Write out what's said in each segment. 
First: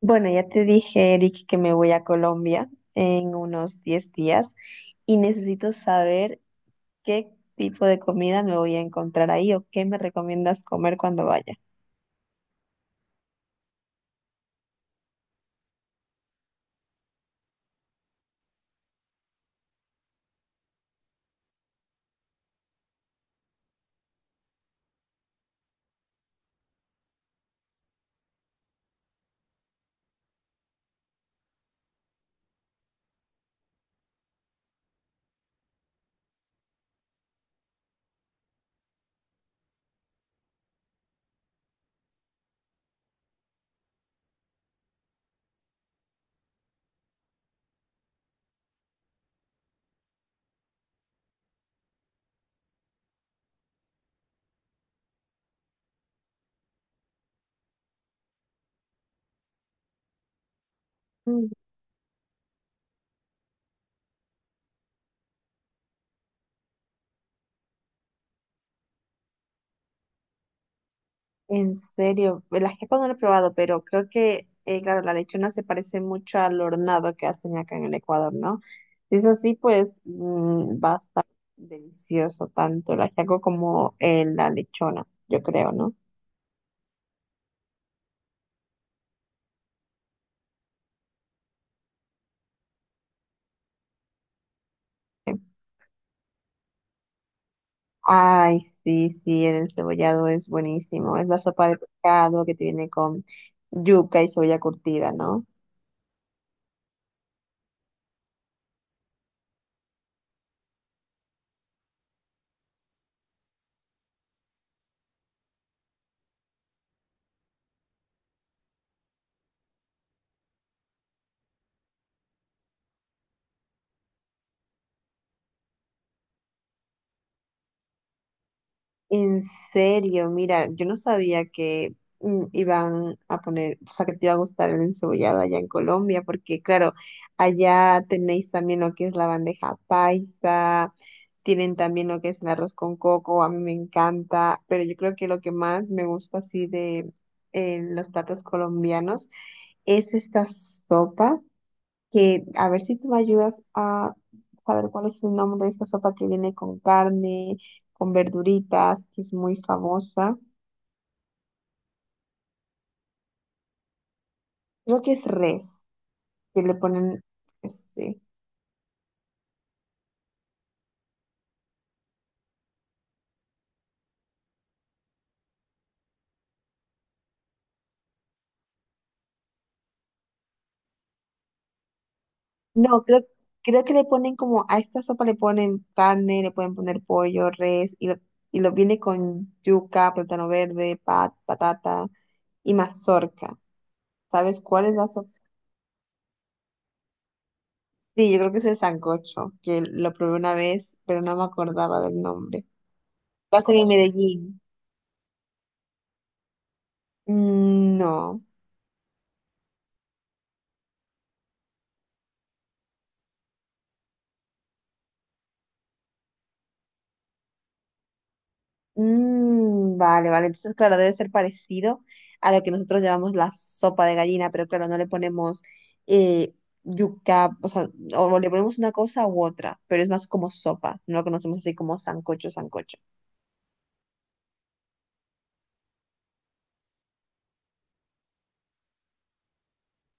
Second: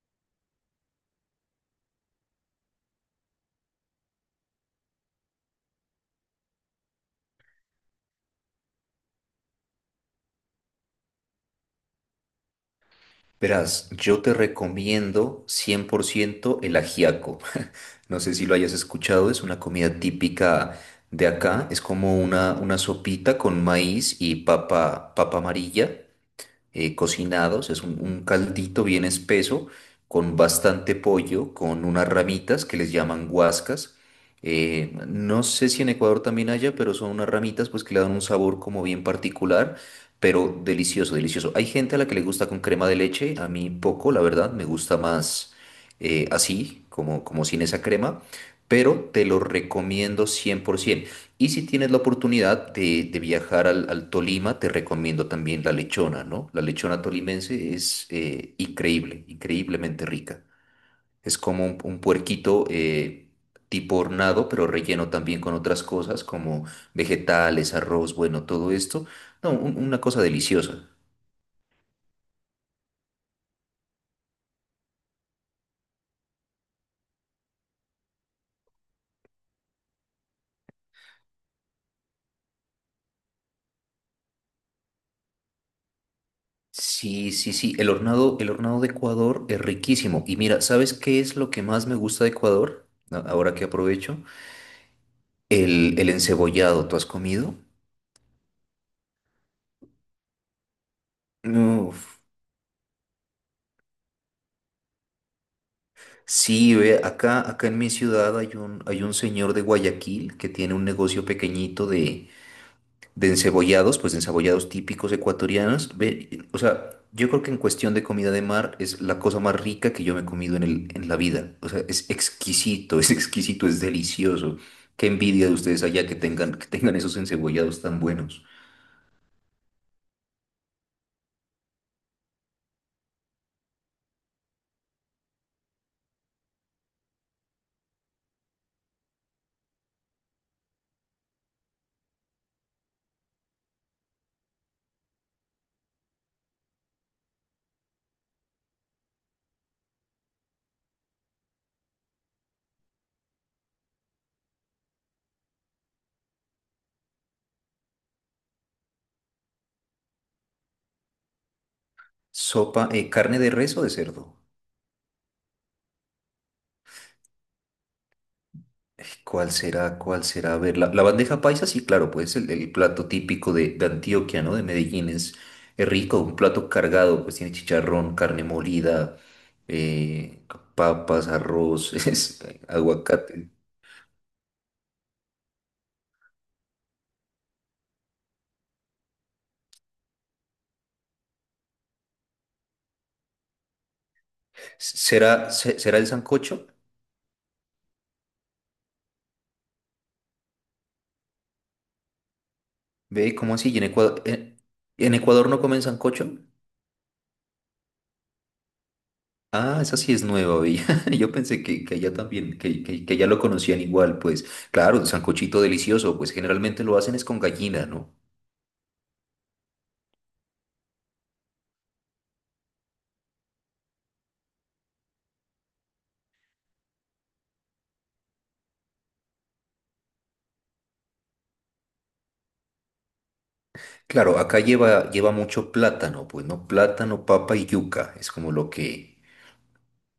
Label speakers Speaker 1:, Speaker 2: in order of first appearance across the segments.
Speaker 1: Bueno, ya te dije, Eric, que me voy a Colombia en unos 10 días y necesito saber qué tipo de comida me voy a encontrar ahí o qué me recomiendas comer cuando vaya.
Speaker 2: Verás, yo te recomiendo 100% el ajiaco. No sé si lo hayas escuchado, es una comida típica de acá. Es como una sopita con maíz y papa, papa amarilla cocinados. Es un caldito bien espeso con bastante pollo, con unas ramitas que les llaman guascas. No sé si en Ecuador también haya, pero son unas ramitas pues que le dan un sabor como bien particular, pero delicioso, delicioso. Hay gente a la que le gusta con crema de leche, a mí poco, la verdad, me gusta más así, como, como sin esa crema, pero te lo recomiendo 100%. Y si tienes la oportunidad de viajar al Tolima, te recomiendo también la lechona, ¿no? La lechona tolimense es increíble, increíblemente rica. Es
Speaker 1: Mm,
Speaker 2: como un puerquito tipo hornado, pero relleno también con otras cosas como vegetales, arroz, bueno, todo esto. No, una cosa deliciosa.
Speaker 1: En serio, la jefa no la he probado, pero creo que, claro, la lechona se parece mucho al hornado que hacen acá en el Ecuador, ¿no? Si es así, pues va a estar delicioso tanto el ajiaco como la lechona, yo creo, ¿no?
Speaker 2: Sí, sí, sí, el hornado de Ecuador es riquísimo. Y mira, ¿sabes qué es lo que más me gusta de Ecuador? Ahora que aprovecho, el encebollado, ¿tú has comido?
Speaker 1: Ay, sí, sí, el encebollado es buenísimo. Es la sopa de
Speaker 2: Uf.
Speaker 1: pescado que tiene con yuca y soya curtida, ¿no?
Speaker 2: Sí, ve, acá, acá en mi ciudad hay un señor de Guayaquil que tiene un negocio pequeñito de encebollados, pues de encebollados típicos ecuatorianos. Ve, o sea, yo creo que en cuestión de comida de mar es la cosa más rica que yo me he comido en en la vida. O sea, es exquisito, es exquisito, es delicioso. Qué envidia de ustedes allá que tengan esos encebollados tan buenos.
Speaker 1: En serio, mira, yo no sabía que iban a poner, o sea, que te iba a gustar el encebollado allá en Colombia, porque claro, allá tenéis también lo que es la bandeja paisa, tienen también lo que es el arroz con coco, a mí me encanta, pero yo creo que lo que más me gusta así de los platos colombianos es esta sopa, que a ver si tú me ayudas a saber cuál es el nombre de esta sopa que viene con carne, con verduritas, que es muy famosa.
Speaker 2: Sopa, carne de res o de cerdo.
Speaker 1: Creo que es res, que le ponen, este,
Speaker 2: ¿Cuál será? ¿Cuál será? A ver, la bandeja paisa, sí, claro, pues el plato típico de Antioquia, ¿no? De Medellín es rico, un plato cargado, pues tiene chicharrón, carne molida, eh, papas, arroz,
Speaker 1: no, creo,
Speaker 2: aguacate.
Speaker 1: creo que le ponen como, a esta sopa le ponen carne, le pueden poner pollo, res, y lo viene con yuca, plátano verde, pat, patata y mazorca. ¿Sabes cuál es la sopa?
Speaker 2: ¿Será, será el sancocho?
Speaker 1: Sí, yo creo que es el sancocho, que lo probé una vez, pero no me acordaba del nombre.
Speaker 2: Ve, ¿cómo así?
Speaker 1: Pasan
Speaker 2: ¿Y en
Speaker 1: en
Speaker 2: Ecuador,
Speaker 1: Medellín.
Speaker 2: en Ecuador no comen sancocho?
Speaker 1: Mm, no.
Speaker 2: Ah, esa sí es nueva, vi. Yo pensé que allá también, que allá lo conocían igual, pues. Claro, un sancochito delicioso, pues generalmente lo hacen es con gallina, ¿no?
Speaker 1: Mm, vale, vale. Entonces, claro, debe ser parecido a lo que nosotros llamamos la sopa de gallina, pero claro, no le ponemos eh, yuca, o sea, o le ponemos una cosa u otra, pero es más como sopa. No lo conocemos así como sancocho, sancocho.
Speaker 2: Claro, acá lleva, lleva mucho plátano, pues, ¿no? Plátano, papa y yuca. Es como lo que,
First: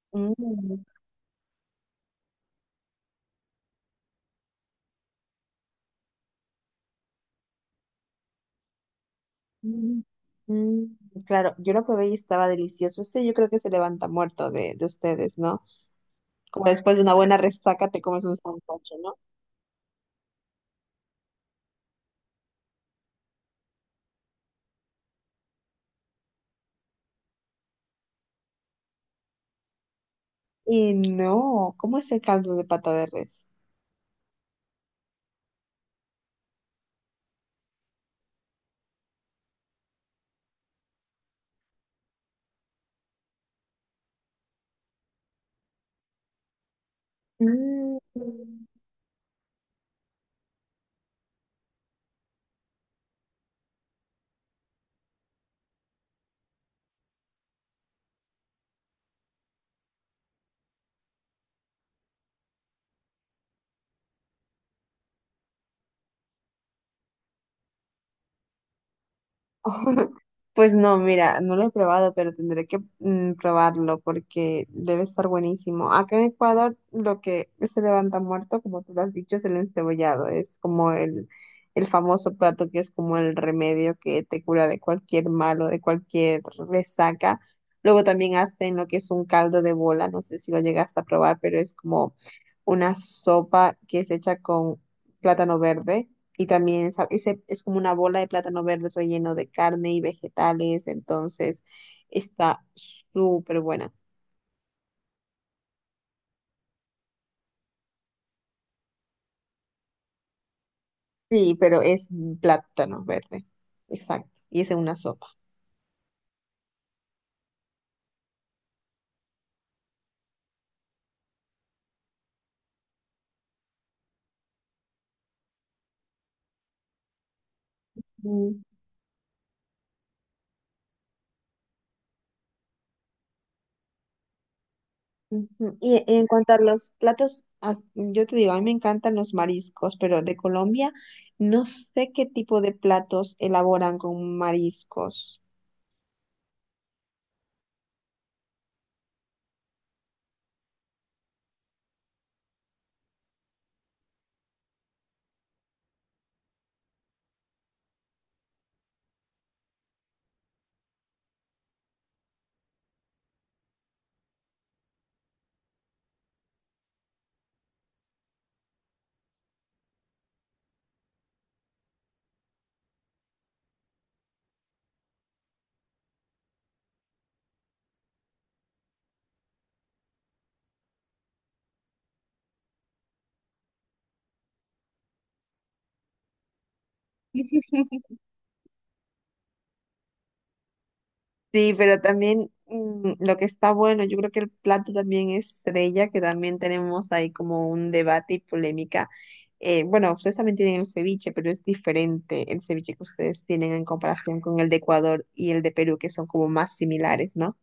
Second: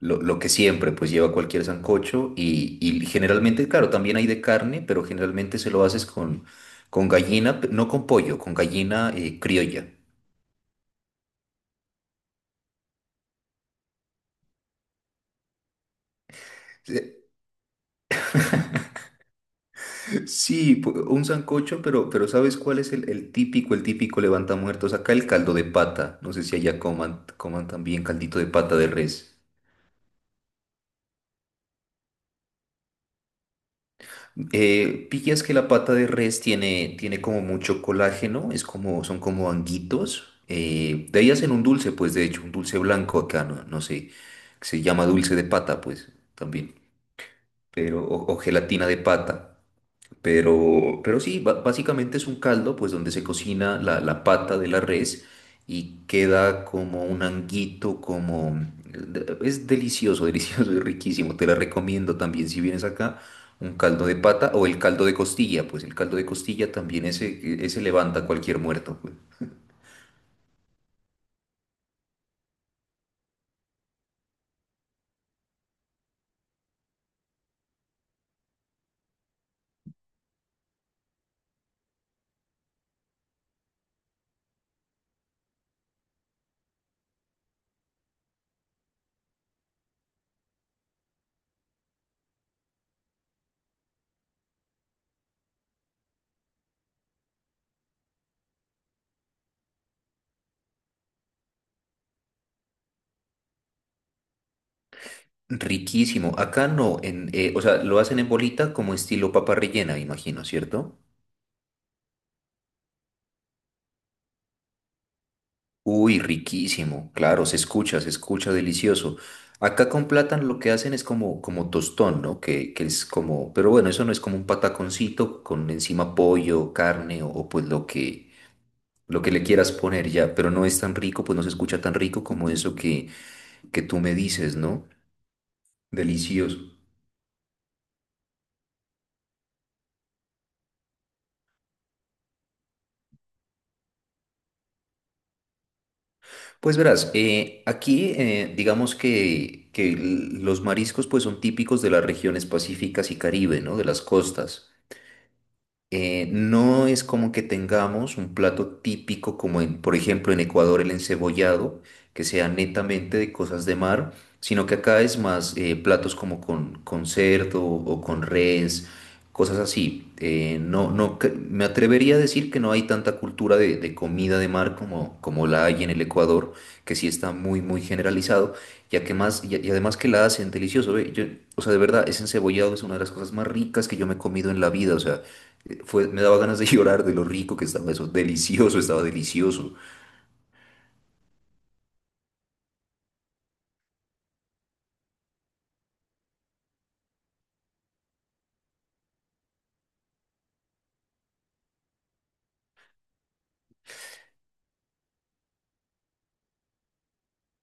Speaker 2: lo que
Speaker 1: Mm,
Speaker 2: siempre, pues, lleva cualquier sancocho. Y generalmente, claro, también hay de carne, pero generalmente se lo haces con gallina, no con pollo, con gallina criolla.
Speaker 1: mm, mm. Claro, yo lo probé y estaba delicioso. Ese yo creo que se levanta muerto de ustedes, ¿no? Como después de una buena resaca te comes un sancocho, ¿no?
Speaker 2: Sí, un sancocho, pero ¿sabes cuál es el típico levanta muertos? Acá el caldo de pata. No sé si allá coman, coman también caldito de pata de res.
Speaker 1: Y no, ¿cómo es el caldo de pata de res?
Speaker 2: Pillas que la pata de res tiene, tiene como mucho colágeno, es como, son como anguitos. De ahí hacen un dulce, pues de hecho, un dulce blanco acá, no, no sé, que se llama dulce de pata, pues también,
Speaker 1: Mm.
Speaker 2: pero, o gelatina de pata. Pero sí, básicamente es un caldo, pues donde se cocina la, la pata de la res y queda como un anguito, como... Es delicioso, delicioso y riquísimo. Te la recomiendo también si vienes acá, un caldo de pata o el caldo de costilla, pues el caldo de costilla también ese levanta cualquier muerto, pues.
Speaker 1: Pues no, mira, no lo he probado, pero tendré que probarlo porque debe estar buenísimo. Acá en Ecuador lo que se levanta muerto, como tú lo has dicho, es el encebollado. Es como el famoso plato que es como el remedio que te cura de cualquier malo, de cualquier resaca. Luego también hacen lo que es un caldo de bola, no sé si lo llegaste a probar, pero es como una sopa que es hecha con plátano verde. Y también esa- ese es como una bola de plátano verde relleno de carne y vegetales, entonces está súper buena.
Speaker 2: Riquísimo. Acá no, en, o sea, lo hacen en bolita como estilo papa rellena, imagino, ¿cierto?
Speaker 1: Sí, pero es plátano verde, exacto, y es en una sopa.
Speaker 2: Uy, riquísimo, claro, se escucha delicioso. Acá con plátano lo que hacen es como, como tostón, ¿no? Que es como, pero bueno, eso no es como un pataconcito con encima pollo, carne o pues
Speaker 1: Mm,
Speaker 2: lo que le quieras poner ya, pero no es tan rico, pues no se escucha tan rico como eso que tú me dices, ¿no?
Speaker 1: ujú. Y en cuanto a
Speaker 2: Delicioso.
Speaker 1: los platos, as- yo te digo, a mí me encantan los mariscos, pero de Colombia no sé qué tipo de platos elaboran con mariscos.
Speaker 2: Pues verás, aquí digamos que, los mariscos pues son típicos de las regiones pacíficas y Caribe, ¿no? De las costas. No es como que tengamos un plato típico como en, por ejemplo, en Ecuador el encebollado, que sea netamente de cosas de mar, sino que acá es más platos como con cerdo o con res, cosas así. No, no, me atrevería a decir que no hay tanta cultura de comida de mar como, como la hay en el Ecuador, que sí está muy, muy generalizado, ya que más, y además que la hacen delicioso, ve, o sea, de verdad, ese encebollado es una de las cosas más ricas que yo me he comido en la vida, o sea. Fue, me daba ganas de llorar de lo rico que estaba eso. Delicioso, estaba delicioso.
Speaker 1: Sí, pero también lo que está bueno, yo creo que el plato también estrella, que también tenemos ahí como un debate y polémica. Bueno, ustedes también tienen el ceviche, pero es diferente el ceviche que ustedes tienen en comparación con el de Ecuador y el de Perú, que son como más similares, ¿no?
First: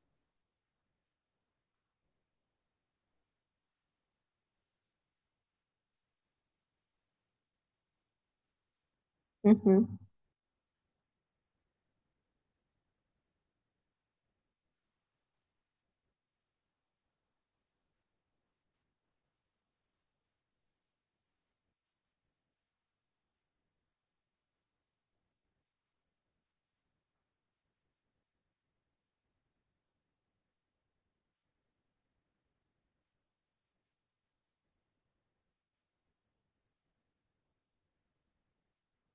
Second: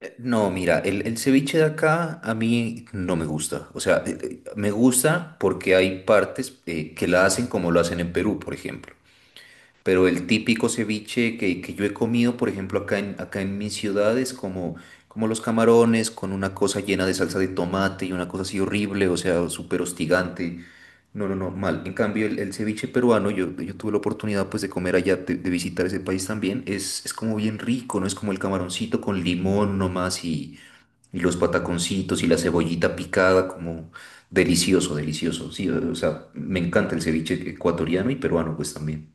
Speaker 2: No, mira, el ceviche de acá a mí no me gusta. O sea, me gusta porque hay partes que la hacen como lo hacen en Perú, por ejemplo.
Speaker 1: Ujú.
Speaker 2: Pero el típico ceviche que yo he comido, por ejemplo, acá en, acá en mi ciudad es como, como los camarones con una cosa llena de salsa de tomate y una cosa así horrible, o sea, súper hostigante. No, no, no, mal. En cambio, el ceviche peruano, yo tuve la oportunidad pues de comer allá, de visitar ese país también, es como bien rico, ¿no? Es como el camaroncito con limón nomás y los pataconcitos y la cebollita picada, como delicioso, delicioso. Sí, o sea, me encanta el ceviche ecuatoriano y peruano pues también.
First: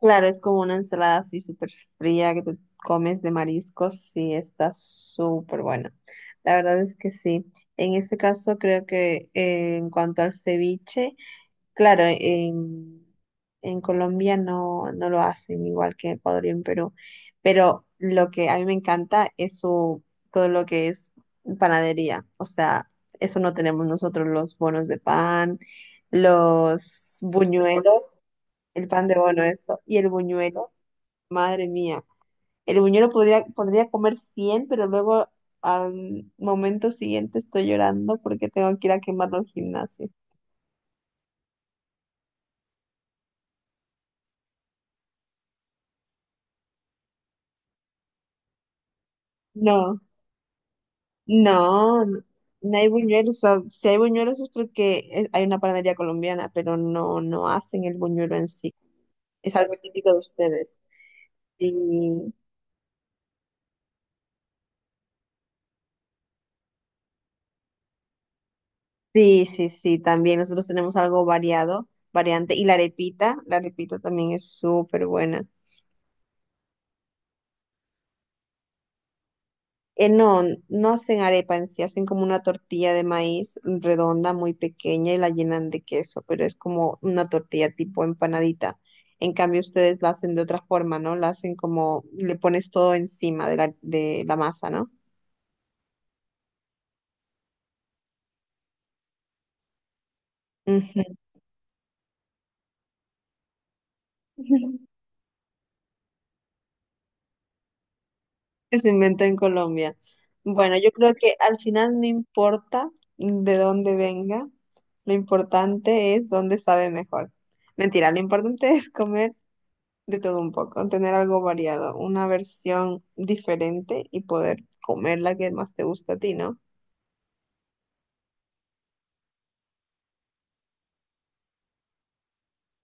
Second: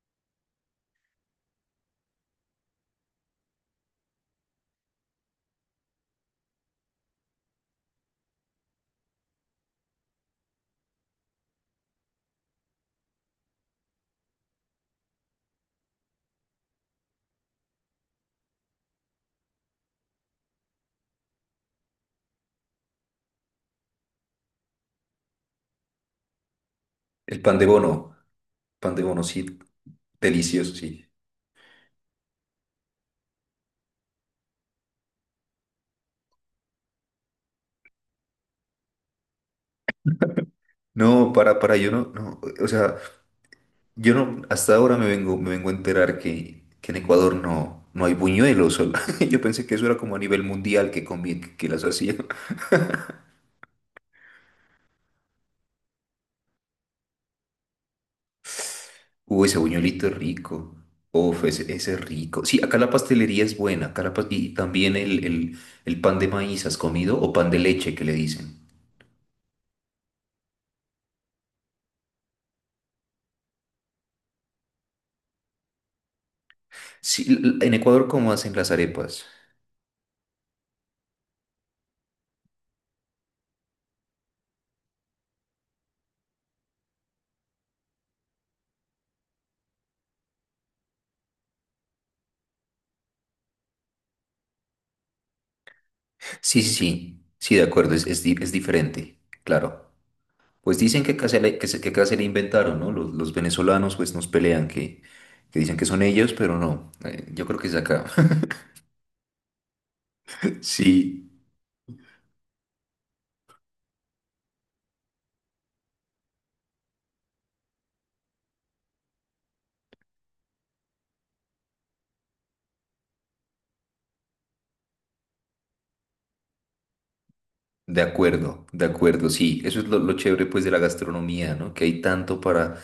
Speaker 1: Claro, es como una ensalada así súper fría que te comes de mariscos, sí, está súper buena. La verdad es que sí. En este caso, creo que en cuanto al ceviche, claro, en Colombia no, no lo hacen igual que en Ecuador y en Perú, pero lo que a mí me encanta es su, todo lo que es panadería, o sea, eso no tenemos nosotros, los bonos de pan, los
Speaker 2: El
Speaker 1: buñuelos, el
Speaker 2: pan de
Speaker 1: pan de
Speaker 2: bono,
Speaker 1: bono,
Speaker 2: sí,
Speaker 1: eso, y el buñuelo,
Speaker 2: delicioso, sí.
Speaker 1: madre mía, el buñuelo podría, podría comer 100, pero luego al momento siguiente estoy llorando porque tengo que ir a quemarlo al gimnasio.
Speaker 2: No, para, yo no, no, o sea... Yo no, hasta ahora me vengo a enterar que en Ecuador no, no hay buñuelos. Yo pensé que eso era
Speaker 1: No.
Speaker 2: como a nivel mundial que comí, que las
Speaker 1: No,
Speaker 2: hacían.
Speaker 1: no no hay buñuelos. O- Si hay buñuelos es porque es- hay una panadería colombiana, pero no, no hacen el buñuelo en sí.
Speaker 2: Uy,
Speaker 1: Es
Speaker 2: ese
Speaker 1: algo
Speaker 2: buñuelito
Speaker 1: típico
Speaker 2: es
Speaker 1: de
Speaker 2: rico.
Speaker 1: ustedes.
Speaker 2: Uf, ese,
Speaker 1: Sí,
Speaker 2: ese es rico. Sí, acá la pastelería es buena. Acá y también el pan de maíz, ¿has comido? O pan de leche que le dicen.
Speaker 1: sí, sí, sí, también nosotros tenemos algo variado, variante. Y la arepita también es súper buena.
Speaker 2: Sí, en Ecuador, ¿cómo hacen las arepas?
Speaker 1: No, no hacen arepa en sí, hacen como una tortilla de maíz redonda, muy pequeña y la llenan de queso, pero es como una tortilla tipo empanadita. En cambio, ustedes la hacen de otra forma, ¿no? La hacen como, le pones todo encima de la masa, ¿no?
Speaker 2: Sí, sí, sí. Sí, de acuerdo, es, es diferente. Claro. Pues
Speaker 1: Ujú.
Speaker 2: dicen que casi le, que se, que casi le inventaron, ¿no? Los venezolanos pues nos pelean, que dicen que son ellos, pero no, yo creo que es de acá.
Speaker 1: Que se inventó en Colombia. Bueno, yo creo
Speaker 2: Sí,
Speaker 1: que al final no importa de dónde venga, lo importante es dónde sabe mejor. Mentira, lo importante es comer de todo un poco, tener algo variado, una versión diferente y poder comer la que más te gusta a ti, ¿no?
Speaker 2: de acuerdo, sí. Eso es lo chévere pues de la gastronomía, ¿no? Que hay tanto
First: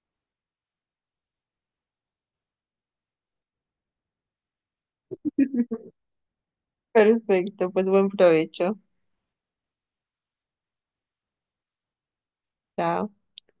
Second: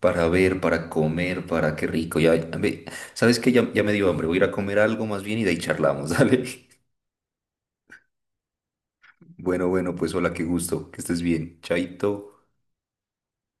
Speaker 2: para ver, para comer, para qué rico. Ya, ¿sabes qué? Ya, ya me dio hambre, voy a ir a comer algo más bien y de ahí charlamos, dale.
Speaker 1: Perfecto, pues buen provecho.
Speaker 2: Bueno, bueno, pues hola, qué gusto, que estés bien. Chaito.
Speaker 1: Chao.